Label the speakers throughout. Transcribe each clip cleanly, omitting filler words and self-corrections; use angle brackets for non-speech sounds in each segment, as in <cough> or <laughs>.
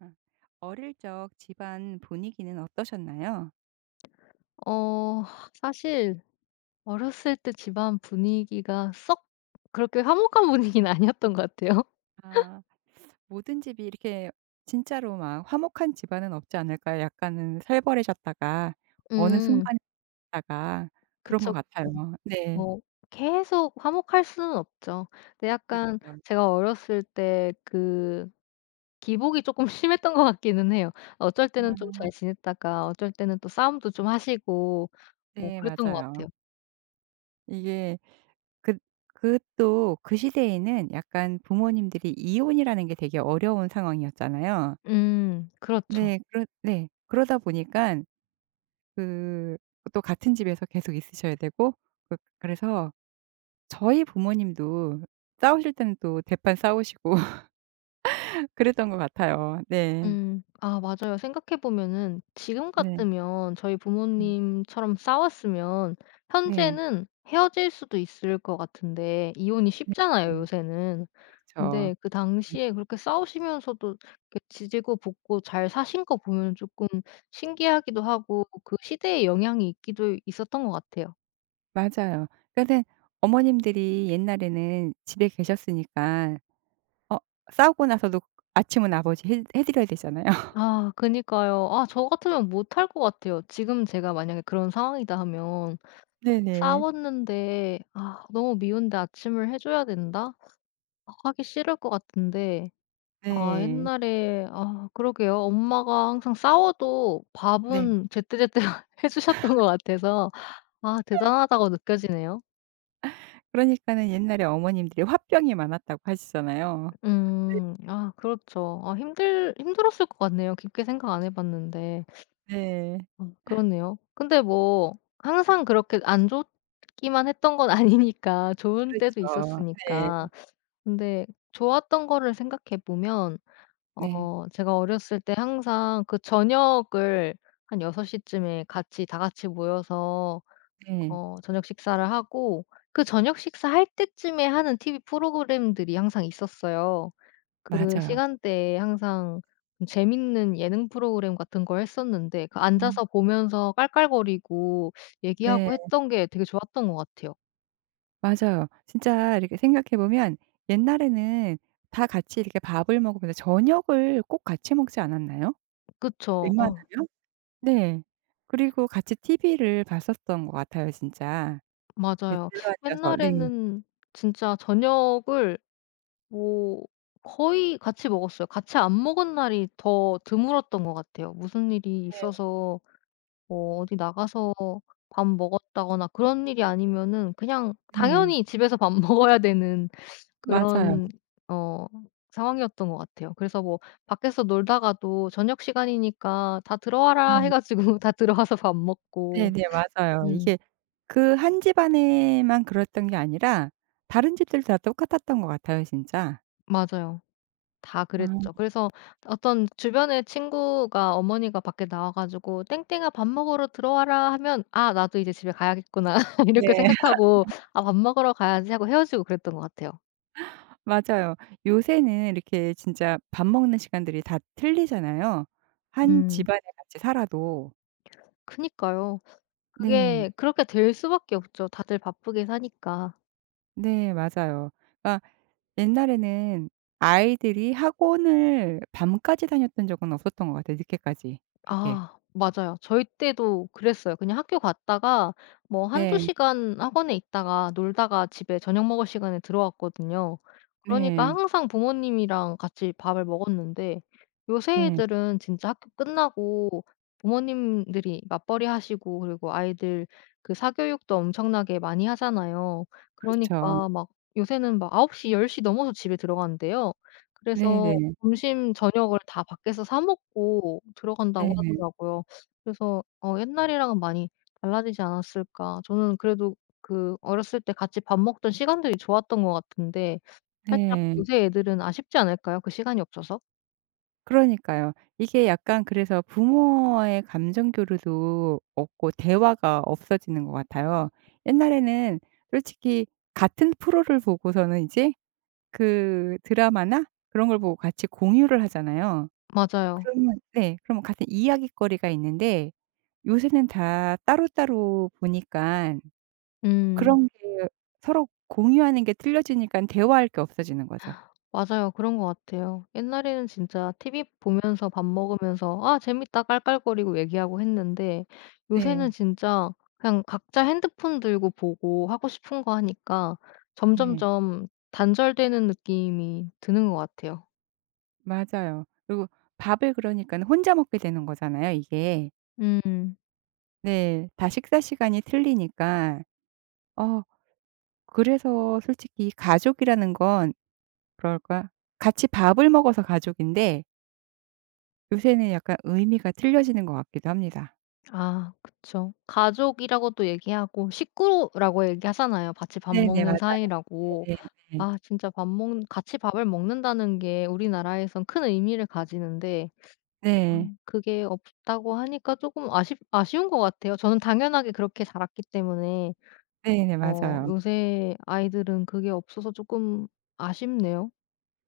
Speaker 1: 아. 어릴 적 집안 분위기는 어떠셨나요?
Speaker 2: 어 사실 어렸을 때 집안 분위기가 썩 그렇게 화목한 <laughs> 분위기는 아니었던 것 같아요.
Speaker 1: 아, 모든 집이 이렇게 진짜로 막 화목한 집안은 없지 않을까요? 약간은 살벌해졌다가
Speaker 2: <laughs>
Speaker 1: 어느
Speaker 2: 음.
Speaker 1: 순간에 있다가 그런 것
Speaker 2: 그쵸.
Speaker 1: 같아요. 네.
Speaker 2: 뭐 계속 화목할 수는 없죠. 근데 약간
Speaker 1: 그렇죠.
Speaker 2: 제가 어렸을 때 그 기복이 조금 <laughs> 심했던 것 같기는 해요. 어쩔 때는 좀
Speaker 1: 아,
Speaker 2: 잘 지냈다가 어쩔 때는 또 싸움도 좀 하시고 뭐
Speaker 1: 네,
Speaker 2: 그랬던 것
Speaker 1: 맞아요.
Speaker 2: 같아요.
Speaker 1: 이게 그 그또 그 시대에는 약간 부모님들이 이혼이라는 게 되게 어려운 상황이었잖아요.
Speaker 2: 음. 그렇죠.
Speaker 1: 네. 그, 네. 그러다 보니까 그 또 같은 집에서 계속 있으셔야 되고 그래서 저희 부모님도 싸우실 때는 또 대판 싸우시고 <laughs> 그랬던 것 같아요. 네.
Speaker 2: 음. 아 맞아요. 생각해 보면은 지금
Speaker 1: 네.
Speaker 2: 같으면 저희
Speaker 1: 네.
Speaker 2: 부모님처럼 싸웠으면
Speaker 1: 네.
Speaker 2: 현재는 헤어질 수도 있을 것 같은데 이혼이
Speaker 1: 네.
Speaker 2: 쉽잖아요, 요새는.
Speaker 1: 그렇죠.
Speaker 2: 근데 그
Speaker 1: 네.
Speaker 2: 당시에 그렇게 싸우시면서도 이렇게 지지고 볶고 잘 사신 거 보면 조금 신기하기도 하고 그 시대의 영향이 있기도 있었던 것 같아요.
Speaker 1: 맞아요. 그러니까는 어머님들이 옛날에는 집에 계셨으니까 어 싸우고 나서도 아침은 아버지 해 드려야 되잖아요. <laughs>
Speaker 2: 아 그니까요. 아 저 같으면 못할 것 같아요. 지금 제가 만약에 그런 상황이다 하면.
Speaker 1: 네네.
Speaker 2: 싸웠는데 '아 너무 미운데 아침을 해 줘야 된다.' 아 하기 싫을 것 같은데. 아
Speaker 1: 네.
Speaker 2: 옛날에, 아 그러게요. 엄마가 항상 싸워도
Speaker 1: 네.
Speaker 2: 밥은 제때제때 <laughs> 해 주셨던 것 같아서 아 대단하다고 느껴지네요.
Speaker 1: 그러니까는 옛날에 어머님들이 화병이 많았다고 하시잖아요.
Speaker 2: 음. 아 그렇죠. 아 힘들었을 것 같네요. 깊게 생각 안 해 봤는데.
Speaker 1: 네.
Speaker 2: 아 그렇네요. 근데 뭐 항상 그렇게 안 좋기만 했던 건 아니니까 좋은 때도
Speaker 1: 그렇죠. 네.
Speaker 2: 있었으니까. 근데 좋았던 거를 생각해 보면,
Speaker 1: 네.
Speaker 2: 제가 어렸을 때 항상 그 저녁을 한6섯시 쯤에 같이 다 같이 모여서
Speaker 1: 네.
Speaker 2: 저녁 식사를 하고, 그 저녁 식사할 때쯤에 하는 TV 프로그램들이 항상 있었어요. 그
Speaker 1: 맞아요.
Speaker 2: 시간대에 항상 좀 재밌는 예능 프로그램 같은 걸 했었는데, 그
Speaker 1: 음.
Speaker 2: 앉아서 보면서 깔깔거리고
Speaker 1: 네.
Speaker 2: 얘기하고 했던 게 되게 좋았던 것 같아요.
Speaker 1: 맞아요. 진짜 이렇게 생각해 보면 옛날에는 다 같이 이렇게 밥을 먹으면서 저녁을 꼭 같이 먹지 않았나요?
Speaker 2: 그쵸.
Speaker 1: 웬만하면? 네. 그리고 같이 TV를 봤었던 것 같아요 진짜. 이렇게
Speaker 2: 맞아요.
Speaker 1: 둘러 앉아서 네.
Speaker 2: 옛날에는 진짜 저녁을 뭐 거의 같이 먹었어요. 같이 안 먹은 날이 더 드물었던 것 같아요. 무슨 일이
Speaker 1: 네.
Speaker 2: 있어서 뭐 어디 나가서 밥 먹었다거나 그런 일이 아니면은 그냥
Speaker 1: 네.
Speaker 2: 당연히 집에서 밥 <laughs> 먹어야 되는
Speaker 1: 맞아요.
Speaker 2: 그런 어 상황이었던 것 같아요. 그래서 뭐 밖에서 놀다가도 저녁 시간이니까 "다 들어와라." 해
Speaker 1: 네.
Speaker 2: 가지고 <laughs> 다 들어와서 밥 먹고.
Speaker 1: 네네. 맞아요.
Speaker 2: 음.
Speaker 1: 이게 그 한 집안에만 그랬던 게 아니라 다른 집들도 다 똑같았던 것 같아요 진짜.
Speaker 2: 맞아요. 다 그랬죠.
Speaker 1: 아,
Speaker 2: 그래서 어떤 주변에 친구가 어머니가 밖에 나와 가지고 "땡땡아 밥 먹으러 들어와라." 하면 '아 나도 이제 집에 가야겠구나.' <laughs> 이렇게
Speaker 1: 네.
Speaker 2: 생각하고 '아 밥 먹으러 가야지.' 하고 헤어지고 그랬던 것 같아요.
Speaker 1: 맞아요. 요새는 이렇게 진짜 밥 먹는 시간들이 다 틀리잖아요, 한
Speaker 2: 음.
Speaker 1: 집안에 같이 살아도.
Speaker 2: 그니까요. 음.
Speaker 1: 네.
Speaker 2: 그게 그렇게 될 수밖에 없죠. 다들 바쁘게 사니까.
Speaker 1: 네 맞아요. 그러니까 옛날에는 아이들이 학원을 밤까지 다녔던 적은 없었던 것 같아요, 늦게까지. 그렇게.
Speaker 2: 아 맞아요. 저희 때도 그랬어요. 그냥 학교 갔다가 뭐 한두
Speaker 1: 네.
Speaker 2: 시간 학원에 있다가 놀다가 집에 저녁 먹을 시간에 들어왔거든요. 그러니까
Speaker 1: 네.
Speaker 2: 항상 부모님이랑 같이 밥을 먹었는데, 요새
Speaker 1: 네.
Speaker 2: 애들은 진짜 학교 끝나고 부모님들이 맞벌이 하시고, 그리고 아이들 그 사교육도 엄청나게 많이 하잖아요.
Speaker 1: 그렇죠.
Speaker 2: 그러니까 막 요새는 막9홉시1 0 넘어서 집에 들어간대요. 그래서
Speaker 1: 네네.
Speaker 2: 점심 저녁을 다 밖에서 사 먹고 들어간다고
Speaker 1: 네네.
Speaker 2: 하더라고요. 그래서 옛날이랑은 많이 달라지지 않았을까. 저는 그래도 그 어렸을 때 같이 밥 먹던 시간들이 좋았던 것 같은데, 살짝
Speaker 1: 네.
Speaker 2: 요새 애들은 아쉽지 않을까요? 그 시간이 없어서?
Speaker 1: 그러니까요. 이게 약간 그래서 부모와의 감정 교류도 없고 대화가 없어지는 것 같아요. 옛날에는 솔직히 같은 프로를 보고서는 이제 그 드라마나 그런 걸 보고 같이 공유를 하잖아요.
Speaker 2: 맞아요.
Speaker 1: 그러면, 네, 그러면 같은 이야깃거리가 있는데 요새는 다 따로따로 보니까
Speaker 2: 음.
Speaker 1: 그런 게 서로 공유하는 게 틀려지니까 대화할 게 없어지는 거죠.
Speaker 2: 맞아요. 그런 것 같아요. 옛날에는 진짜 TV 보면서 밥 먹으면서 '아 재밌다.' 깔깔거리고 얘기하고 했는데, 요새는
Speaker 1: 네.
Speaker 2: 진짜 그냥 각자 핸드폰 들고 보고 하고 싶은 거 하니까
Speaker 1: 네,
Speaker 2: 점점점 단절되는 느낌이 드는 것 같아요.
Speaker 1: 맞아요. 그리고 밥을, 그러니까 혼자 먹게 되는 거잖아요 이게.
Speaker 2: 음.
Speaker 1: 네. 다 식사 시간이 틀리니까. 어 그래서 솔직히 가족이라는 건 그럴까 같이 밥을 먹어서 가족인데 요새는 약간 의미가 틀려지는 것 같기도 합니다.
Speaker 2: 아 그쵸. 가족이라고도 얘기하고 식구라고 얘기하잖아요, 같이 밥
Speaker 1: 네네.
Speaker 2: 먹는
Speaker 1: 맞아요.
Speaker 2: 사이라고.
Speaker 1: 네네. 네.
Speaker 2: 아 진짜 밥 먹는 같이 밥을 먹는다는 게 우리나라에선 큰 의미를 가지는데,
Speaker 1: 네,
Speaker 2: 그게 없다고 하니까 조금 아쉽 아쉬운 것 같아요. 저는 당연하게 그렇게 자랐기 때문에,
Speaker 1: 네네. 맞아요.
Speaker 2: 요새 아이들은 그게 없어서 조금 아쉽네요.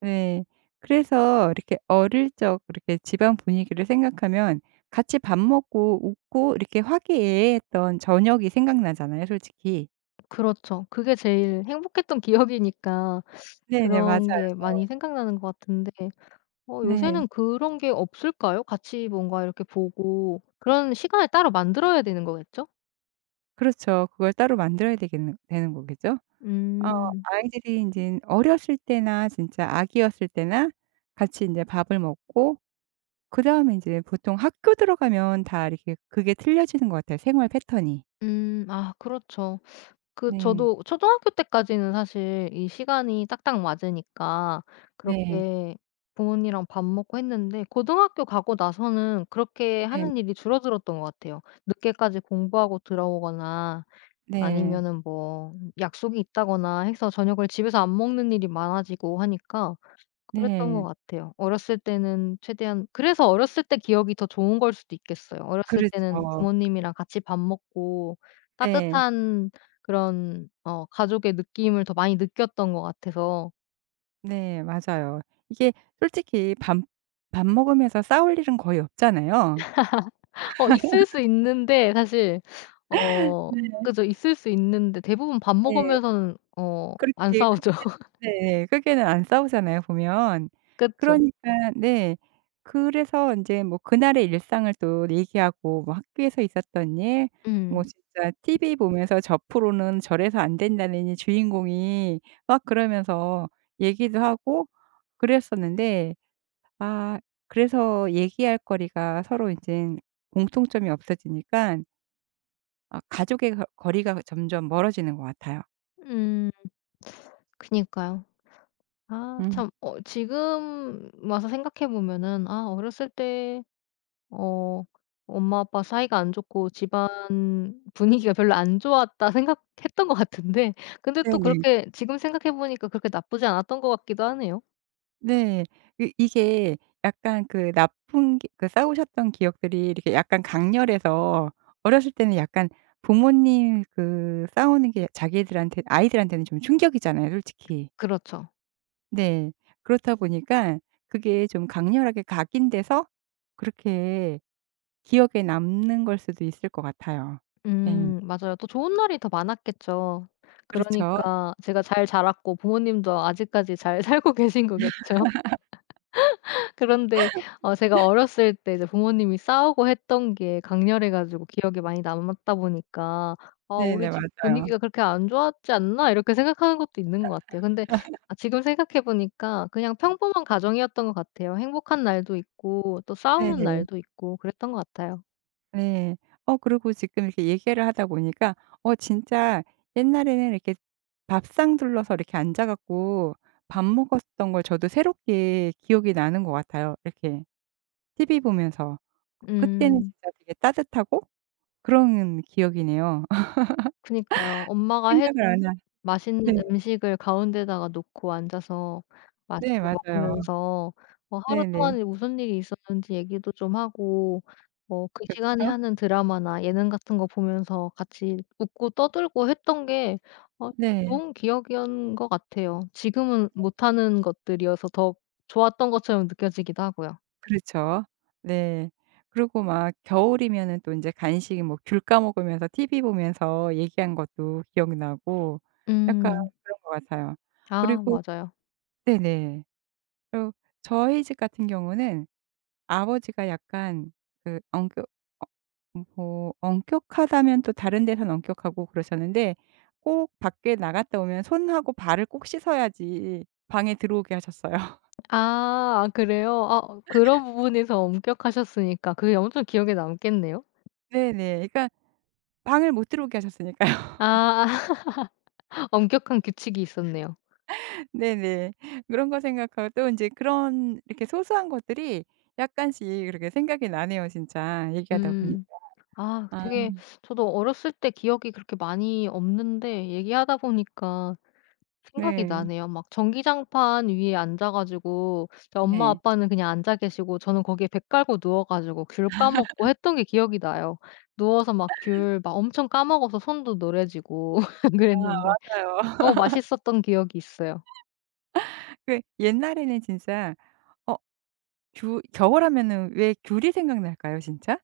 Speaker 1: 네. 그래서 이렇게 어릴 적 이렇게 집안 분위기를 생각하면 같이 밥 먹고 웃고 이렇게 화기애애했던 저녁이 생각나잖아요 솔직히.
Speaker 2: 그렇죠. 그게 제일 행복했던 <laughs> 기억이니까
Speaker 1: 네네.
Speaker 2: 그런
Speaker 1: 맞아요.
Speaker 2: 게 많이 생각나는 것 같은데,
Speaker 1: 네.
Speaker 2: 요새는 그런 게 없을까요? 같이 뭔가 이렇게 보고 그런 시간을 따로 만들어야 되는 거겠죠?
Speaker 1: 그렇죠. 그걸 따로 만들어야 되겠는 되는 거겠죠? 어
Speaker 2: 음.
Speaker 1: 아이들이 인젠 어렸을 때나 진짜 아기였을 때나 같이 인제 밥을 먹고 그다음에 인제 보통 학교 들어가면 다 이렇게 그게 틀려지는 것 같아요, 생활 패턴이.
Speaker 2: 음. 아 그렇죠. 그
Speaker 1: 네.
Speaker 2: 저도 초등학교 때까지는 사실 이 시간이 딱딱 맞으니까
Speaker 1: 네.
Speaker 2: 그렇게 부모님이랑 밥 먹고 했는데, 고등학교 가고 나서는 그렇게
Speaker 1: 네.
Speaker 2: 하는 일이 줄어들었던 것 같아요. 늦게까지 공부하고 들어오거나
Speaker 1: 네.
Speaker 2: 아니면은 뭐 약속이 있다거나 해서 저녁을 집에서 안 먹는 일이 많아지고 하니까 그랬던 것
Speaker 1: 네.
Speaker 2: 같아요. 어렸을 때는 최대한, 그래서 어렸을 때 기억이 더 좋은 걸 수도 있겠어요. 어렸을
Speaker 1: 그렇죠.
Speaker 2: 때는 부모님이랑 같이 밥 먹고
Speaker 1: 네.
Speaker 2: 따뜻한 그런 가족의 느낌을 더 많이 느꼈던 것 같아서.
Speaker 1: 네, 맞아요. 이게 솔직히 밥 먹으면서 싸울 일은 거의 없잖아요.
Speaker 2: 있을 수 있는데, 사실. 어
Speaker 1: 네.
Speaker 2: 그죠. 있을 수 있는데 대부분 밥
Speaker 1: 네.
Speaker 2: 먹으면서는 안
Speaker 1: 그렇게
Speaker 2: 싸우죠.
Speaker 1: 크게는,
Speaker 2: <laughs>
Speaker 1: 네, 크게는 안 싸우잖아요 보면.
Speaker 2: 그쵸.
Speaker 1: 그러니까 네. 그래서 인제 뭐 그날의 일상을 또 얘기하고 뭐 학교에서 있었던 일, 뭐
Speaker 2: 음.
Speaker 1: 진짜 TV 보면서 "저 프로는 저래서 안 된다느니." 주인공이 막 그러면서 얘기도 하고 그랬었는데, 아, 그래서 얘기할 거리가 서로 인젠 공통점이 없어지니까 아 가족의 거 거리가 점점 멀어지는 것 같아요.
Speaker 2: 음. 그니까요. 아
Speaker 1: 음.
Speaker 2: 참, 지금 와서 생각해 보면은 '아 어렸을 때 어 엄마 아빠 사이가 안 좋고 집안 분위기가 별로 안 좋았다.' 생각했던 것 같은데 <laughs> 근데 또
Speaker 1: 네네.
Speaker 2: 그렇게 지금 생각해 보니까 그렇게 나쁘지 않았던 것 같기도 하네요.
Speaker 1: 네. 그 이게 약간 그 나쁜 기 그 싸우셨던 기억들이 이렇게 약간 강렬해서 어렸을 때는 약간 부모님 그 싸우는 게 자기들한테 아이들한테는 좀 충격이잖아요 솔직히.
Speaker 2: 그렇죠.
Speaker 1: 네. 그렇다 보니까 그게 좀 강렬하게 각인돼서 그렇게 기억에 남는 걸 수도 있을 것 같아요. 네.
Speaker 2: 맞아요. 또 좋은 날이 더 많았겠죠.
Speaker 1: 그렇죠.
Speaker 2: 그러니까 제가 잘 자랐고 부모님도 아직까지 잘 <laughs> 살고 계신 거겠죠. 그런데 제가 어렸을 때 이제 부모님이 싸우고 했던 게 강렬해 가지고 기억에 많이 남았다 보니까 '아 우리
Speaker 1: 네네.
Speaker 2: 집
Speaker 1: 맞아요.
Speaker 2: 분위기가 그렇게 안 좋았지 않나?' 이렇게 생각하는 것도 있는 것 같아요. 근데 아 지금 생각해 보니까 그냥 평범한 가정이었던 것 같아요. 행복한 날도 있고 또 싸우는
Speaker 1: 네네.
Speaker 2: 날도 있고 그랬던 것 같아요.
Speaker 1: 네. 그리고 지금 이렇게 얘기를 하다 보니까 진짜 옛날에는 이렇게 밥상 둘러서 이렇게 앉아 갖고 밥 먹었던 걸 저도 새롭게 기억이 나는 것 같아요. 이렇게 TV 보면서. 그때는
Speaker 2: 음.
Speaker 1: 진짜 되게 따뜻하고 그런 기억이네요. <laughs>
Speaker 2: 그니까요. 엄마가 해
Speaker 1: 생각을 안 한
Speaker 2: 맛있는
Speaker 1: 네.
Speaker 2: 음식을 가운데다가 놓고 앉아서
Speaker 1: 네
Speaker 2: 맛있게
Speaker 1: 맞아요.
Speaker 2: 먹으면서 하루
Speaker 1: 네네.
Speaker 2: 동안에 무슨 일이 있었는지 얘기도 좀 하고, 그 시간에
Speaker 1: 그렇죠.
Speaker 2: 하는 드라마나 예능 같은 거 보면서 같이 웃고 떠들고 했던 게 어
Speaker 1: 네.
Speaker 2: 좋은 기억이었던 것 같아요. 지금은 못하는 것들이어서 더 좋았던 것처럼 느껴지기도 하고요.
Speaker 1: 그렇죠. 네. 그리고 막 겨울이면은 또 인제 간식 뭐 귤 까먹으면서 TV 보면서 얘기한 것도 기억나고 약간
Speaker 2: 음.
Speaker 1: 그런 것 같아요.
Speaker 2: 아
Speaker 1: 그리고
Speaker 2: 맞아요.
Speaker 1: 네네. 그리고 저희 집 같은 경우는 아버지가 약간 그 엄격 어 뭐 엄격하다면 또 다른 데선 엄격하고 그러셨는데 꼭 밖에 나갔다 오면 손하고 발을 꼭 씻어야지 방에 들어오게 하셨어요. <laughs>
Speaker 2: 아 그래요? 아 그런 부분에서 엄격하셨으니까 그게 엄청 기억에 남겠네요.
Speaker 1: 네네. 그러니까 방을 못 들어오게 하셨으니까요.
Speaker 2: 아 엄격한 규칙이 있었네요.
Speaker 1: 네네. 그런 거 생각하고 또 인제 그런 이렇게 소소한 것들이 약간씩 그렇게 생각이 나네요 진짜 얘기하다 보니까.
Speaker 2: 음. 아
Speaker 1: 아.
Speaker 2: 되게, 저도 어렸을 때 기억이 그렇게 많이 없는데 얘기하다 보니까 생각이
Speaker 1: 네.
Speaker 2: 나네요. 막 전기장판 위에 앉아 가지고 저희 엄마
Speaker 1: 네.
Speaker 2: 아빠는 그냥 앉아 계시고 저는 거기에 배 깔고 누워 가지고 귤 까먹고 했던 게 기억이 나요. 누워서 막 귤 막 엄청 까먹어서 손도 노래지고
Speaker 1: 아,
Speaker 2: <laughs> 그랬는데
Speaker 1: 맞아요.
Speaker 2: 너무
Speaker 1: <laughs>
Speaker 2: 맛있었던 기억이 있어요.
Speaker 1: 그 옛날에는 진짜 어 귤, 겨울하면은 왜 귤이 생각날까요 진짜?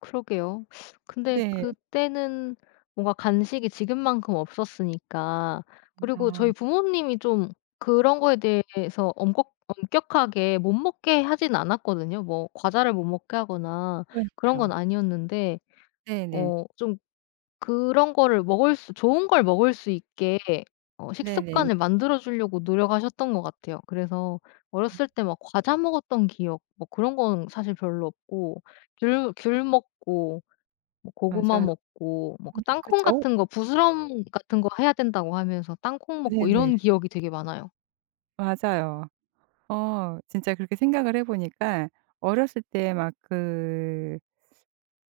Speaker 2: 그러게요. 근데
Speaker 1: 네.
Speaker 2: 그때는 뭔가 간식이 지금만큼 없었으니까. 그리고
Speaker 1: 아.
Speaker 2: 저희 부모님이 좀 그런 거에 대해서 엄격하게 못 먹게 하진 않았거든요. 뭐 과자를 못 먹게 하거나 그런 건
Speaker 1: 그러니까요.
Speaker 2: 아니었는데
Speaker 1: 네네.
Speaker 2: 좀 그런 거를 먹을 수 좋은 걸 먹을 수 있게
Speaker 1: 네네.
Speaker 2: 식습관을 만들어 주려고 노력하셨던 것 같아요. 그래서
Speaker 1: 음.
Speaker 2: 어렸을 때 막 과자 먹었던 기억, 뭐 그런 건 사실 별로 없고 귤 먹고 뭐 고구마
Speaker 1: 맞아요.
Speaker 2: 먹고 뭐 그
Speaker 1: 음,
Speaker 2: 땅콩
Speaker 1: 그죠?
Speaker 2: 같은 거, 부스럼 같은 거 해야 된다고 하면서 땅콩 먹고,
Speaker 1: 네네.
Speaker 2: 이런 기억이 되게 많아요.
Speaker 1: 맞아요. 진짜 그렇게 생각을 해 보니까 어렸을 때막그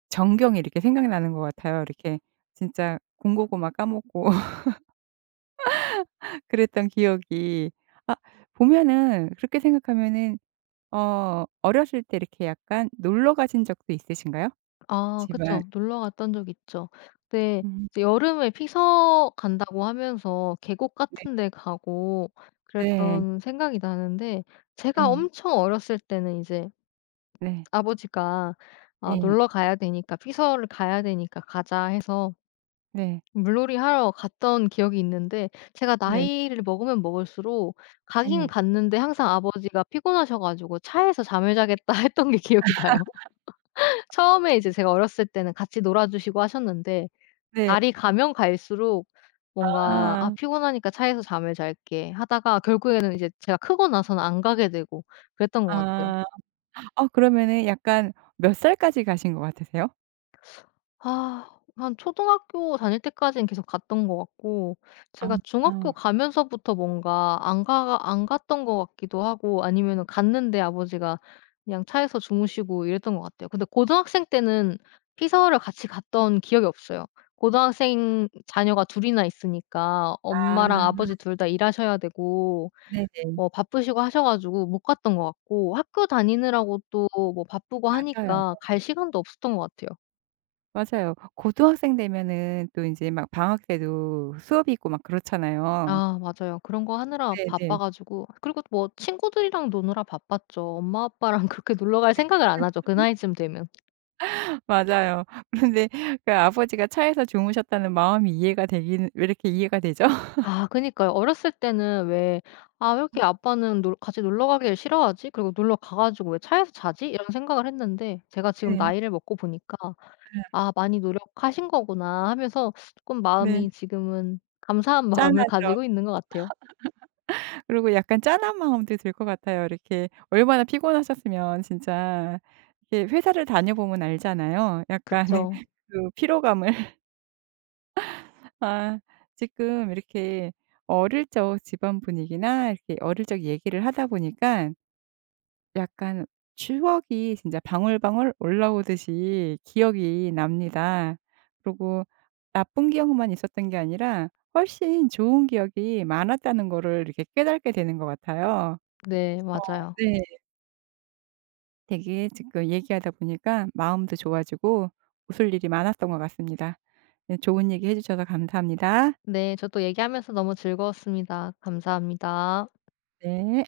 Speaker 1: 전경이 이렇게 생각나는 것 같아요. 이렇게 진짜 공고고 막 까먹고 <laughs> 그랬던 기억이, 아, 보면은 그렇게 생각하면은 어렸을 때 이렇게 약간 놀러 가신 적도 있으신가요?
Speaker 2: 아
Speaker 1: 집안,
Speaker 2: 그쵸. 놀러 갔던 적 있죠. 그때
Speaker 1: 음.
Speaker 2: 이제 여름에 피서 간다고 하면서 계곡
Speaker 1: 네.
Speaker 2: 같은 데 가고
Speaker 1: 네.
Speaker 2: 그랬던 생각이 나는데, 제가
Speaker 1: 네,
Speaker 2: 엄청 어렸을 때는 이제
Speaker 1: 네.
Speaker 2: 아버지가 '아
Speaker 1: 예.
Speaker 2: 놀러 가야 되니까, 피서를 가야 되니까 가자.' 해서
Speaker 1: 네.
Speaker 2: 물놀이 하러 갔던 기억이 있는데, 제가
Speaker 1: 네.
Speaker 2: 나이를 먹으면 먹을수록
Speaker 1: 예.
Speaker 2: 가긴
Speaker 1: 네.
Speaker 2: 갔는데 항상 아버지가 피곤하셔 가지고 "차에서 잠을 자겠다." <laughs> 했던 게 기억이 나요. 처음에 이제 제가 어렸을 때는 같이 놀아 주시고 하셨는데,
Speaker 1: 네.
Speaker 2: 날이 가면 갈수록 뭔가 '아
Speaker 1: 아.
Speaker 2: 피곤하니까 차에서 잠을 잘게.' 하다가 결국에는 이제 제가 크고 나서는 안 가게 되고 그랬던 것 같아요.
Speaker 1: 아. 어 그러면은 약간 몇 살까지 가신 것 같으세요?
Speaker 2: 아 한 초등학교 다닐 때까지는 계속 갔던 것 같고,
Speaker 1: 아.
Speaker 2: 제가 중학교
Speaker 1: 아,
Speaker 2: 가면서부터 뭔가 안 갔던 것 같기도 하고 아니면은 갔는데 아버지가 그냥 차에서 주무시고 이랬던 것 같아요. 근데 고등학생 때는 피서를 같이 갔던 기억이 없어요. 고등학생 자녀가 둘 이나 있으니까 엄마랑 아버지 둘 다 일하셔야 되고,
Speaker 1: 네네.
Speaker 2: 뭐 바쁘시고 하셔 가지고 못 갔던 것 같고, 학교 다니느라고 또 뭐 바쁘고
Speaker 1: 맞아요.
Speaker 2: 하니까 갈 시간도 없었던 것 같아요.
Speaker 1: 맞아요. 고등학생 되면은 또 인제 막 방학 때도 수업이 있고 막 그렇잖아요.
Speaker 2: 아 맞아요. 그런 거 하느라 바빠
Speaker 1: 네네.
Speaker 2: 가지고, 그리고 뭐 친구들이랑 노느라 바빴죠. 엄마 아빠랑 <laughs> 그렇게 놀러 갈 생각을 안 하죠, 그 나이쯤 되면.
Speaker 1: 맞아요. <laughs> 그런데 그 아버지가 차에서 주무셨다는 마음이 이해가 되기는 왜 이렇게 이해가 되죠? <laughs>
Speaker 2: 아 그니까요. 어렸을 때는 왜 '아 왜 이렇게 아빠는 놀 같이 놀러 가기를 싫어하지? 그리고 놀러 가 가지고 왜 차에서 자지?' 이런 생각을 했는데, 제가 지금
Speaker 1: 네.
Speaker 2: 나이를 먹고 보니까
Speaker 1: 예.
Speaker 2: '아 많이 노력하신 거구나.' 하면서 조금
Speaker 1: 네.
Speaker 2: 마음이, 지금은 감사한 <laughs> 마음을
Speaker 1: 짠하죠.
Speaker 2: 가지고 있는 것 같아요.
Speaker 1: 그리고 약간 짠한 마음도 들 것 같아요. 이렇게 얼마나 피곤하셨으면 진짜 이렇게 회사를 다녀보면 알잖아요. 약간의
Speaker 2: 그쵸.
Speaker 1: <laughs> 그 피로감을. 아, 지금 이렇게 어릴 적 집안 분위기나 이렇게 어릴 적 얘기를 하다 보니까 약간 추억이 진짜 방울방울 올라오듯이 기억이 납니다. 그리고 나쁜 기억만 있었던 게 아니라 훨씬 좋은 기억이 많았다는 거를 이렇게 깨닫게 되는 것 같아요.
Speaker 2: 네 맞아요.
Speaker 1: 네. 되게 지금 얘기하다 보니까 마음도 좋아지고 웃을 일이 많았던 것 같습니다. 네, 좋은 얘기 해 주셔서 감사합니다.
Speaker 2: 네. 저도 얘기하면서 너무 즐거웠습니다. 감사합니다.
Speaker 1: 네.